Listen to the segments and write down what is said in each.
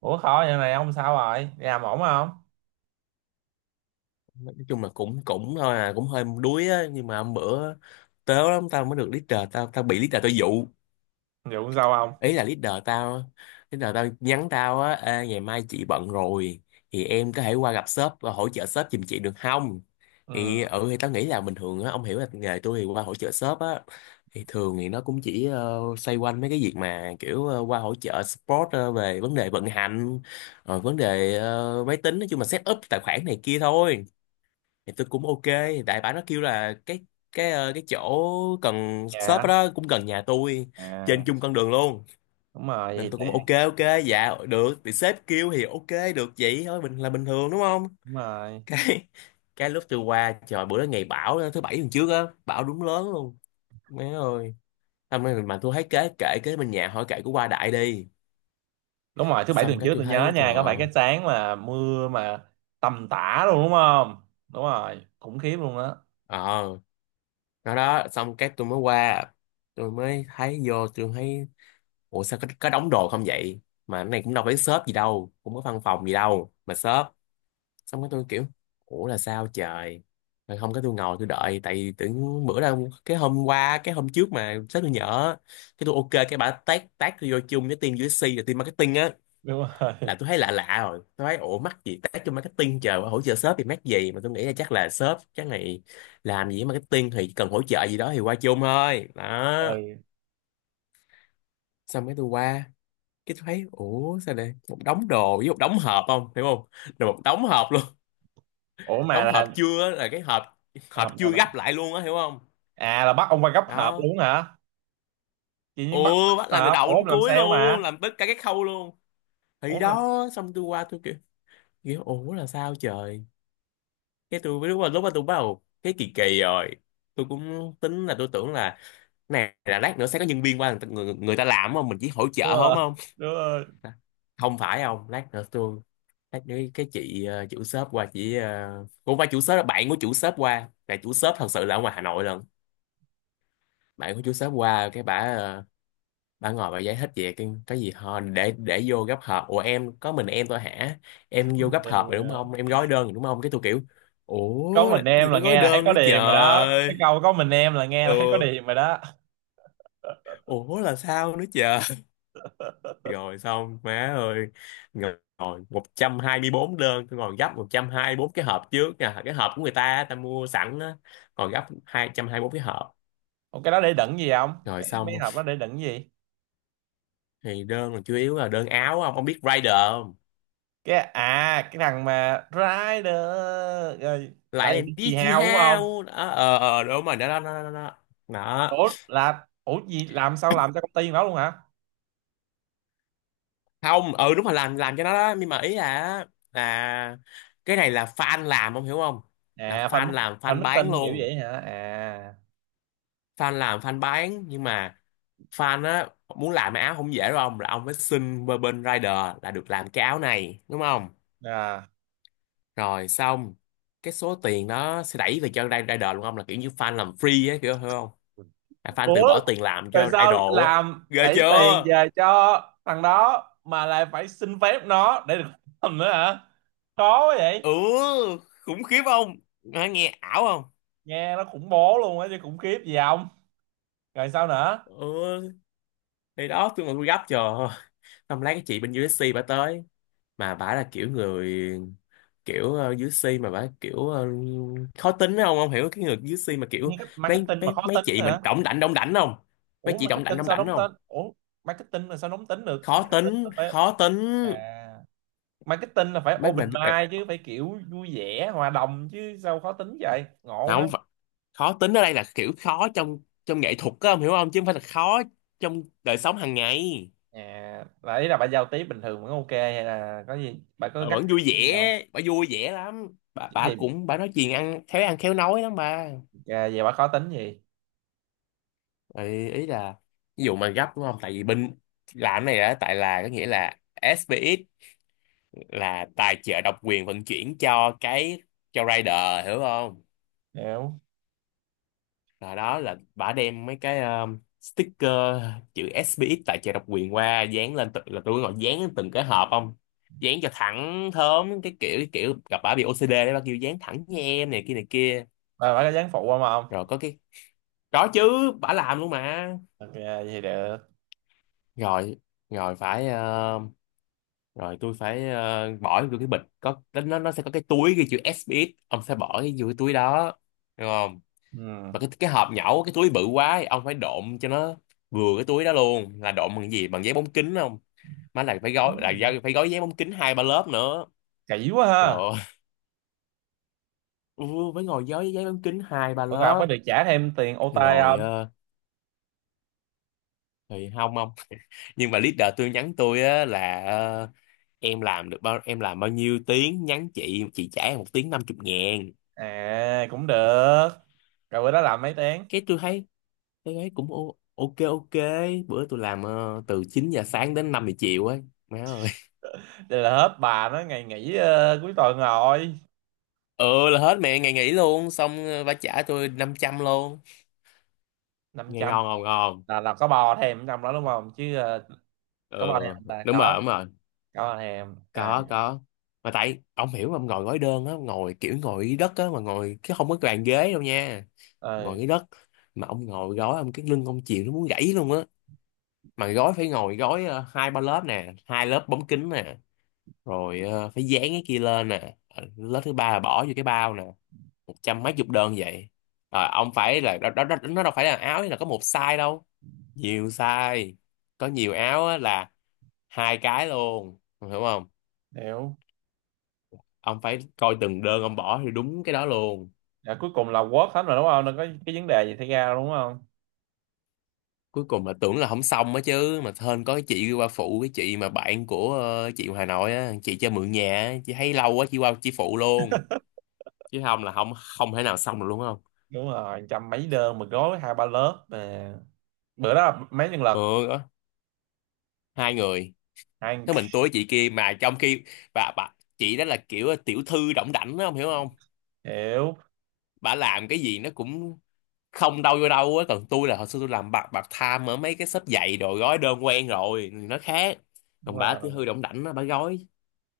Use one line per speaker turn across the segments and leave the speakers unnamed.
Ủa khó vậy này ông, sao rồi, đi làm ổn không?
Nói chung là cũng cũng thôi à, cũng hơi đuối á. Nhưng mà hôm bữa tớ lắm, tao mới được leader tao, bị leader tao dụ.
Vụ sao
Ý
không?
là leader tao nhắn tao á: Ê, ngày mai chị bận rồi thì em có thể qua gặp sếp và hỗ trợ sếp giùm chị được không? Thì
Ừ.
ừ thì tao nghĩ là bình thường á, ông hiểu là nghề tôi thì qua hỗ trợ sếp á, thì thường thì nó cũng chỉ xoay quanh mấy cái việc mà kiểu qua hỗ trợ support về vấn đề vận hành, rồi vấn đề máy tính, nói chung là set up tài khoản này kia thôi. Thì tôi cũng ok. Đại bả nó kêu là cái chỗ cần shop
Dạ.
đó cũng gần nhà tôi, trên
À.
chung con đường luôn,
Đúng rồi, vậy
nên
thì
tôi cũng ok
tiện.
ok. Dạ được, thì sếp kêu thì ok được, vậy thôi, bình thường đúng không?
đúng rồi
cái cái lúc tôi qua, trời, bữa đó ngày bão đó, thứ bảy tuần trước á, bão đúng lớn luôn, má ơi. Xong rồi mà tôi thấy kế bên nhà hỏi kệ của qua đại đi.
đúng rồi thứ bảy
Xong
tuần
cái
trước
tôi
tôi nhớ
thấy trời
nha, có phải
ơi.
cái sáng mà mưa mà tầm tã luôn đúng không? Đúng rồi, khủng khiếp luôn đó.
ờ nó đó. Xong cái tôi mới qua, tôi mới thấy vô, tôi thấy ủa sao có đóng đồ không vậy, mà cái này cũng đâu phải shop gì đâu, cũng có văn phòng gì đâu mà shop. Xong cái tôi kiểu ủa là sao trời. Rồi không có, tôi ngồi tôi đợi tại vì tưởng bữa đâu cái hôm qua cái hôm trước mà sếp tôi nhỡ. Cái tôi ok, cái bà tag tag tôi vô chung với team USC và team marketing á.
Đúng rồi.
Là tôi thấy lạ lạ rồi, tôi thấy ủa mắc gì tag cho marketing chờ hỗ trợ shop thì mắc gì, mà tôi nghĩ là chắc là shop, chắc này làm gì với marketing thì cần hỗ trợ gì đó thì qua chung thôi
Ừ.
đó. Xong cái tôi qua, cái tôi thấy ủa sao đây một đống đồ với một đống hộp, không hiểu không? Rồi một đống hộp luôn.
Ủa mà
Đống hộp
là
chưa á, là cái hộp hộp
hợp nào
chưa
ta?
gấp lại luôn á, hiểu không?
À là bắt ông qua gấp hợp
Đó.
luôn hả? Chị
Ừ,
Nhiên bắt
bắt
gấp
làm từ
hợp, ủa
đầu
ông
đến
làm
cuối
sale
luôn,
mà.
làm tất cả các khâu luôn.
Ủa
Thì
ông làm.
đó xong tôi qua tôi kiểu kiểu ủa là sao trời. Cái lúc mà tôi bắt đầu cái kỳ kỳ rồi, tôi cũng tính là tôi tưởng là này là lát nữa sẽ có nhân viên qua, người ta làm, không mình chỉ hỗ
Đúng
trợ, không
rồi.
không.
Đúng rồi.
Không phải không, lát nữa cái chị chủ shop qua, chị cũng phải chủ shop, là bạn của chủ shop qua, là chủ shop thật sự là ở ngoài Hà Nội lần. Bạn của chủ shop qua, cái bả bả ngồi bả giải thích về cái gì họ để vô gấp hộp. Ủa em có mình em thôi hả?
Có
Em vô
mình
gấp
em
hộp
rồi
rồi đúng
đó.
không? Em gói đơn rồi đúng không? Cái tôi kiểu
Có
ủa
mình
làm
em
gì
là
có gói
nghe là thấy
đơn
có
nữa
điềm rồi đó,
trời.
cái câu có mình em là nghe là thấy có
Ừ,
điềm rồi đó.
ủa là sao nữa trời. Rồi xong má ơi, ngồi ngồi 124 đơn, tôi còn gấp 124 cái hộp trước nè, cái hộp của người ta, ta mua sẵn á, còn gấp 224 cái hộp.
Ủa cái đó để đựng gì không?
Rồi
Cái mấy
xong.
hộp đó để đựng gì?
Thì đơn còn chủ yếu là đơn áo không, ông biết Rider không?
Cái, à cái thằng mà Rider, rồi.
Lại
Lại
làm
bị chì
đi chị
hào đúng không?
hao đó. Ờ, Đúng rồi, đó đó đó đó đó. Đó.
Ủa là, ủa gì, làm sao làm cho công ty đó luôn hả?
Không, ừ đúng rồi, làm cho nó đó. Nhưng mà ý là là cái này là fan làm, ông hiểu không? Là
À fan.
fan làm
Fan
fan bán
meeting kiểu
luôn,
vậy hả? À.
fan làm fan bán. Nhưng mà fan á, muốn làm cái áo không dễ đâu ông, là ông phải xin bên bên rider là được làm cái áo này đúng không.
À.
Rồi xong, cái số tiền đó sẽ đẩy về cho rider luôn. Ông là kiểu như fan làm free á kiểu, hiểu không? Là fan tự
Ủa
bỏ tiền làm
tại
cho
sao
idol á.
làm
Ghê
đẩy tiền
chưa?
về cho thằng đó mà lại phải xin phép nó để được làm nữa hả? Khó quá vậy.
Ừ, khủng khiếp không? Nghe ảo không?
Nghe nó khủng bố luôn á chứ khủng khiếp gì không? Rồi sao nữa?
Ừ thì đó, tôi mà tôi gấp chờ không lấy, cái chị bên USC bà tới, mà bả là kiểu người, kiểu dưới si, mà bả kiểu khó tính không, không hiểu, cái người dưới si mà
Nghe
kiểu
cách
mấy
marketing mà
mấy
khó
mấy
tính
chị mình
nữa.
đỏng đảnh không, mấy
Ủa
chị
marketing
đỏng
sao
đảnh
đóng
không,
tên, ủa marketing là sao đóng tính được,
khó
marketing là
tính
phải.
khó tính.
À marketing là phải
Mấy
open
mình
mind chứ, phải kiểu vui vẻ hòa đồng chứ sao khó tính vậy ngộ ha.
không phải- Khó tính ở đây là kiểu khó trong trong nghệ thuật á, ông hiểu không, chứ không phải là khó trong đời sống hàng ngày.
À là ý là bà giao tiếp bình thường vẫn ok, hay là có gì bà có
Ờ,
gắt
vẫn vui
cái gì không?
vẻ, bà vui vẻ lắm, bà
Chứ
bà
gì.
cũng, bà nói chuyện ăn khéo nói lắm bà.
À, về bà khó tính gì.
Ý là ví dụ mà gấp đúng không, tại vì bên làm cái này đó, tại là có nghĩa là SPX là tài trợ độc quyền vận chuyển cho cái, cho rider, hiểu không?
Hiểu.
Là đó, là bả đem mấy cái sticker chữ SPX tài trợ độc quyền qua dán lên từng, là tôi gọi dán lên từng cái hộp không, dán cho thẳng thớm, cái kiểu gặp bả bị OCD đấy, bả kêu dán thẳng nha em, này kia này kia.
Bà có dáng phụ không không?
Rồi có cái, có chứ, bả làm luôn mà.
Ok vậy thì được.
Rồi rồi rồi tôi phải bỏ vô cái bịch, có nó sẽ có cái túi ghi chữ SBS, ông sẽ bỏ cái vô cái túi đó được không?
Ừ.
Mà cái hộp nhẩu cái túi bự quá ấy, ông phải độn cho nó vừa cái túi đó luôn, là độn bằng cái gì, bằng giấy bóng kính không. Má là phải gói
Tính.
phải gói giấy bóng kính hai ba lớp nữa.
Kỹ quá
Trời
ha.
ơi, ừ, phải ngồi gói giấy bóng kính hai ba
Ủa rồi không
lớp.
có được trả thêm tiền OT
Rồi
không?
thì không, không. Nhưng mà leader tôi nhắn tôi á là em làm được bao em làm bao nhiêu tiếng nhắn chị trả em một tiếng 50.000.
À cũng được, rồi bữa đó làm mấy tiếng?
Cái tôi thấy cái ấy cũng ok ok. Bữa tôi làm từ 9 giờ sáng đến 5 giờ chiều ấy, má ơi.
Đây là hết bà nó ngày nghỉ cuối tuần rồi.
Ừ là hết mẹ ngày nghỉ luôn, xong bà trả tôi 500 luôn,
Năm
nghe
trăm.
ngon ngon ngon.
Là có bò thèm trong đó đúng không chứ
Ừ
có bò thêm là
đúng rồi
có.
đúng rồi,
Có bò thêm à.
có có. Mà tại ông hiểu mà, ông ngồi gói đơn á, ngồi kiểu ngồi dưới đất á, mà ngồi cái không có bàn ghế đâu nha, ngồi
ừ,
dưới đất, mà ông ngồi gói, ông cái lưng ông chịu nó muốn gãy luôn á. Mà gói phải ngồi gói hai ba lớp nè, hai lớp bóng kính nè, rồi phải dán cái kia lên nè, lớp thứ ba là bỏ vô cái bao nè, một trăm mấy chục đơn vậy. Rồi ông phải là đó, đó, đó, nó đâu phải là áo là có một size đâu, nhiều size, có nhiều áo á, là hai cái luôn, ông hiểu không?
Hiểu.
Ông phải coi từng đơn ông bỏ thì đúng cái đó luôn.
Dạ, cuối cùng là quất hết rồi đúng không, đâu có cái vấn đề gì xảy ra đâu đúng không?
Cuối cùng là tưởng là không xong á chứ, mà hên có cái chị qua phụ, cái chị mà bạn của chị Hà Nội á, chị cho mượn nhà á, chị thấy lâu quá chị qua chị phụ luôn, chứ không là không, không thể nào xong được luôn không.
Đúng rồi, trăm mấy đơn mà gói hai ba lớp mà. Bữa đó là mấy nhân lực?
Ừ đó, hai người,
Ăn.
thế mình tôi chị kia, mà trong khi bà chị đó là kiểu tiểu thư đỏng đảnh đó, ông hiểu không?
Hiểu.
Bà làm cái gì nó cũng không đâu vô đâu á, còn tôi là hồi xưa tôi làm part part time ở mấy cái shop giày đồ, gói đơn quen rồi nó khác.
Đúng
Còn bà tiểu
rồi.
thư đỏng đảnh đó, bà gói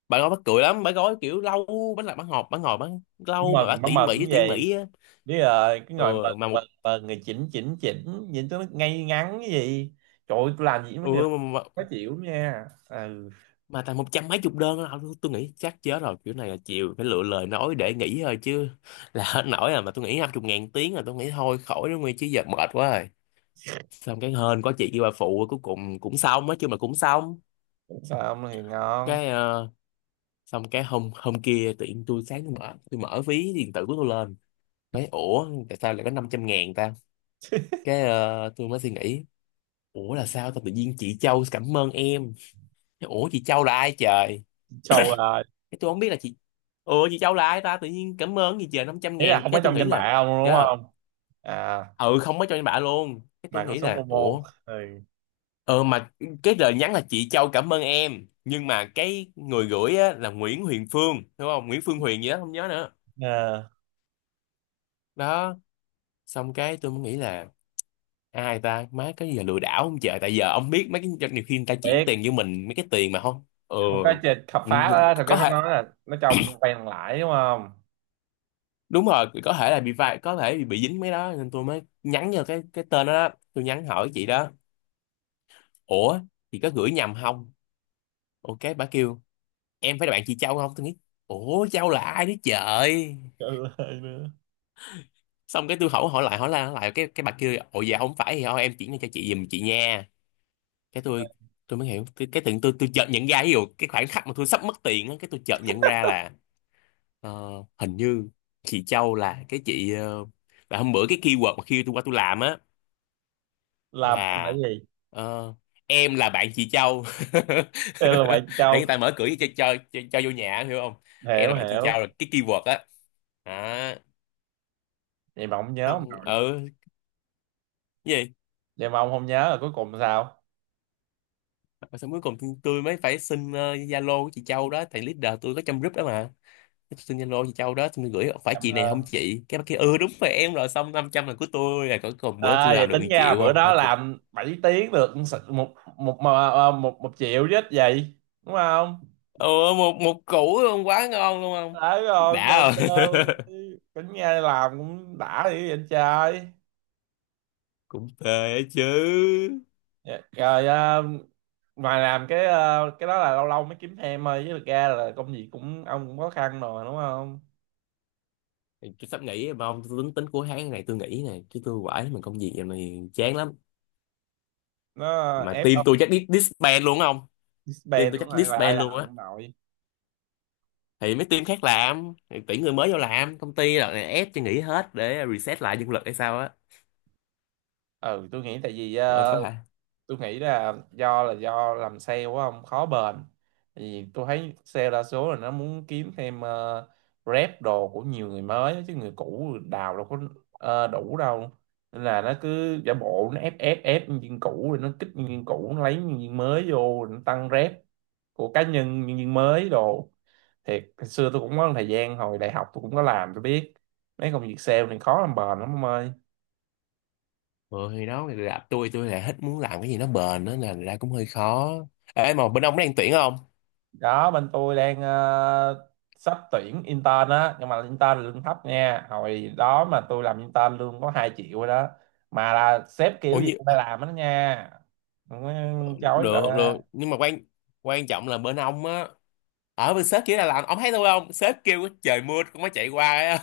bà gói mắc cười lắm, bà gói kiểu lâu, bà làm bà ngọt, bà ngồi bánh lâu mà bà
Mừng má, mừng
tỉ
cái
mỉ
gì.
á.
Biết rồi cái
Ừ,
ngồi mừng.
mà
mừng
một
mừng người chỉnh chỉnh chỉnh nhìn cho nó ngay ngắn cái gì. Trời ơi, tôi làm gì với mấy
ừ,
người đó. Khó chịu lắm nha, ừ.
mà tầm một trăm mấy chục đơn đó, tôi nghĩ chắc chết rồi, kiểu này là chịu, phải lựa lời nói để nghỉ thôi chứ, là hết nổi rồi, mà tôi nghĩ 50.000 tiếng là tôi nghĩ thôi khỏi đó nguyên chứ giờ mệt quá rồi. Xong cái hên có chị kia bà phụ, cuối cùng cũng xong, nói chứ mà cũng xong.
Xong thì ngon.
Cái xong cái hôm hôm kia tự nhiên tôi sáng, tôi mở ví điện tử của tôi lên, nói ủa tại sao lại có 500.000 ta? Cái tôi mới suy nghĩ ủa là sao ta, tự nhiên chị Châu cảm ơn em, ủa chị Châu là ai trời?
Trâu là.
Cái tôi không biết là Chị, chị Châu là ai ta, tự nhiên cảm ơn gì trời, 500
Ý là
ngàn.
không có
Cái tôi
trong
nghĩ
danh
là
bạ ông đúng
trời ơi,
không. À.
ừ không có cho em bả luôn. Cái tôi
Mà có
nghĩ
số
là
Momo.
ủa,
Thì.
ờ mà cái lời nhắn là chị Châu cảm ơn em, nhưng mà cái người gửi á, là Nguyễn Huyền Phương, đúng không, Nguyễn Phương Huyền gì đó không nhớ nữa.
À,
Đó, xong cái tôi mới nghĩ là ai ta, má, cái gì, là lừa đảo không trời, tại giờ ông biết mấy cái nhiều khi người ta chuyển tiền với
tiếc.
mình mấy cái tiền mà không. Ừ,
Không có chơi khám
ừ,
phá á, thật ra
có
nó
thể.
nói là nó trồng quen thằng lãi đúng không.
Đúng rồi, có thể là bị vai, có thể bị dính mấy đó, nên tôi mới nhắn vô cái tên đó, đó. Tôi nhắn hỏi chị đó, ủa chị có gửi nhầm không. Ok, bà kêu em phải là bạn chị Châu không, tôi nghĩ ủa Châu là ai đấy trời.
Trời ơi, nữa.
Xong cái tôi hỏi, hỏi lại cái bà kêu ồ dạ không phải thì thôi em chuyển cho chị giùm chị nha. Cái Tôi mới hiểu cái, tự nhiên tôi chợt nhận ra, ví dụ cái khoảnh khắc mà tôi sắp mất tiền á, cái tôi chợt nhận ra là ờ, hình như chị Châu là cái chị là hôm bữa cái keyword mà khi tôi qua tôi làm á,
Là
là
gì.
ờ, em là bạn chị Châu
Đây là vậy
để
trâu.
người ta mở cửa cho cho vô nhà, hiểu không. Em là
Hiểu
bạn chị
hiểu.
Châu là cái keyword á. Đó.
Vậy mà ông nhớ ông
Không,
nội.
ừ. Cái gì
Vậy mà ông không nhớ là cuối cùng sao.
mà xong cuối cùng tôi mới phải xin Zalo của chị Châu đó, thầy leader tôi có trong group đó mà. Tôi xin Zalo chị Châu đó, xong tôi gửi, phải
Cảm
chị này không
ơn.
chị, cái bà kia ừ đúng rồi em, rồi xong 500 là của tôi rồi. Còn cùng bữa tôi
À vậy
làm được 1
tính ra là
triệu
bữa
không. Thôi
đó
cục.
làm 7 tiếng được một, một triệu chứ ít gì đúng không.
Ừ, một một củ luôn, quá ngon luôn không.
Đấy rồi mà,
Đã
mà
không.
cũng nghe làm cũng đã dữ vậy anh trai.
Cũng phê chứ.
Dạ, rồi à, ngoài làm cái à, cái đó là lâu lâu mới kiếm thêm thôi chứ thực ra là công việc cũng, ông cũng khó khăn rồi đúng không.
Thì tôi sắp nghỉ mà ông, tôi tính tính cuối tháng này tôi nghỉ này, chứ tôi quải mình công việc giờ này chán lắm.
Nó
Mà
ép
team
ông.
tôi chắc disband luôn không. Team
Spend
tôi
cũng
chắc
lại lại
disband luôn
làm
á.
không nội.
Thì mấy team khác làm thì tuyển người mới vô làm, công ty là ép cho nghỉ hết để reset lại nhân lực hay sao á.
Ừ tôi nghĩ tại vì
Rồi có hả.
tôi nghĩ là do làm sale quá không khó bền. Thì tôi thấy sale đa số là nó muốn kiếm thêm rep đồ của nhiều người mới chứ người cũ đào đâu có đủ đâu. Nên là nó cứ giả bộ nó ép ép ép nhân viên cũ rồi nó kích nhân viên cũ nó lấy nhân viên mới vô rồi nó tăng rep của cá nhân nhân viên mới đồ. Thiệt hồi xưa tôi cũng có một thời gian hồi đại học tôi cũng có làm tôi biết, mấy công việc sale này khó làm bền lắm ông ơi.
Ừ, thì đó, người gặp tôi là hết muốn, làm cái gì nó bền đó là ra cũng hơi khó. Ê mà bên ông có đang tuyển không.
Đó bên tôi đang sắp tuyển intern á, nhưng mà intern lương thấp nha, hồi đó mà tôi làm intern lương có 2 triệu rồi đó. Mà là sếp
Ủa
kiểu gì
như
cũng phải làm hết đó nha, không có
ờ,
chối bà
được
ba.
được, nhưng mà quan, quan trọng là bên ông á. Ở bên sếp kia là làm ông thấy tôi không, sếp kêu trời mưa cũng mới chạy qua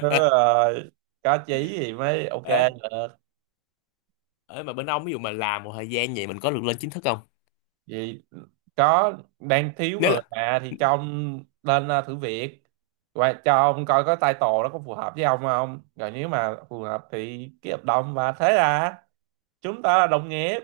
Đúng rồi, có chí thì mới ok
á.
được.
Ở mà bên ông ví dụ mà làm một thời gian vậy mình có được lên chính thức không.
Vì có đang thiếu
Nếu
người
là,
mà, thì cho ông lên thử việc, và cho ông coi có title nó có phù hợp với ông không, rồi nếu mà phù hợp thì ký hợp đồng và thế là chúng ta là đồng nghiệp.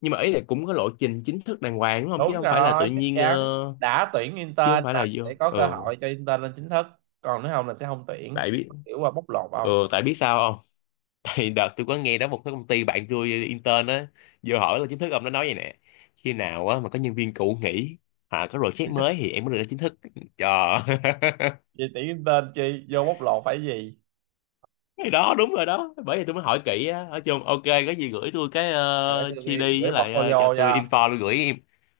nhưng mà ý là cũng có lộ trình chính thức đàng hoàng đúng không, chứ
Đúng
không phải là tự
rồi, chắc
nhiên
chắn. Đã tuyển
chứ không
intern
phải
là
là vô.
sẽ có
Ừ
cơ hội cho intern lên chính thức. Còn nếu không là sẽ không tuyển.
tại biết,
Kiểu qua bóc lột
ừ
không?
tại biết sao không. Tại đợt tôi có nghe đó, một cái công ty bạn tôi intern á, vô hỏi là chính thức, ông nó nói vậy nè, khi nào á mà có nhân viên cũ nghỉ hoặc có project mới thì em mới được lên chính thức. Trời.
Chị tuyển intern chi? Vô bóc lột phải gì?
Cái đó đúng rồi đó, bởi vì tôi mới hỏi kỹ á. Ở chung ok, có gì gửi tôi cái
Để tôi ghi-
GD,
gửi
với lại cho
portfolio
tôi
cho.
info tôi gửi.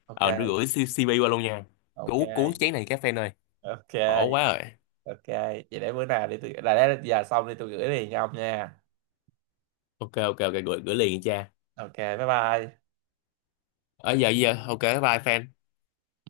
Ok,
Ờ đưa gửi CP qua luôn nha.
ok,
Cứu cứu chén này các fan ơi,
ok,
khổ quá rồi.
ok. Vậy để bữa nào đi tôi... Là để giờ xong đi tôi gửi liền cho ông nha.
Ok ok ok, gửi gửi liền nha cha.
Ok, bye bye.
Ở giờ giờ ok, bye fan.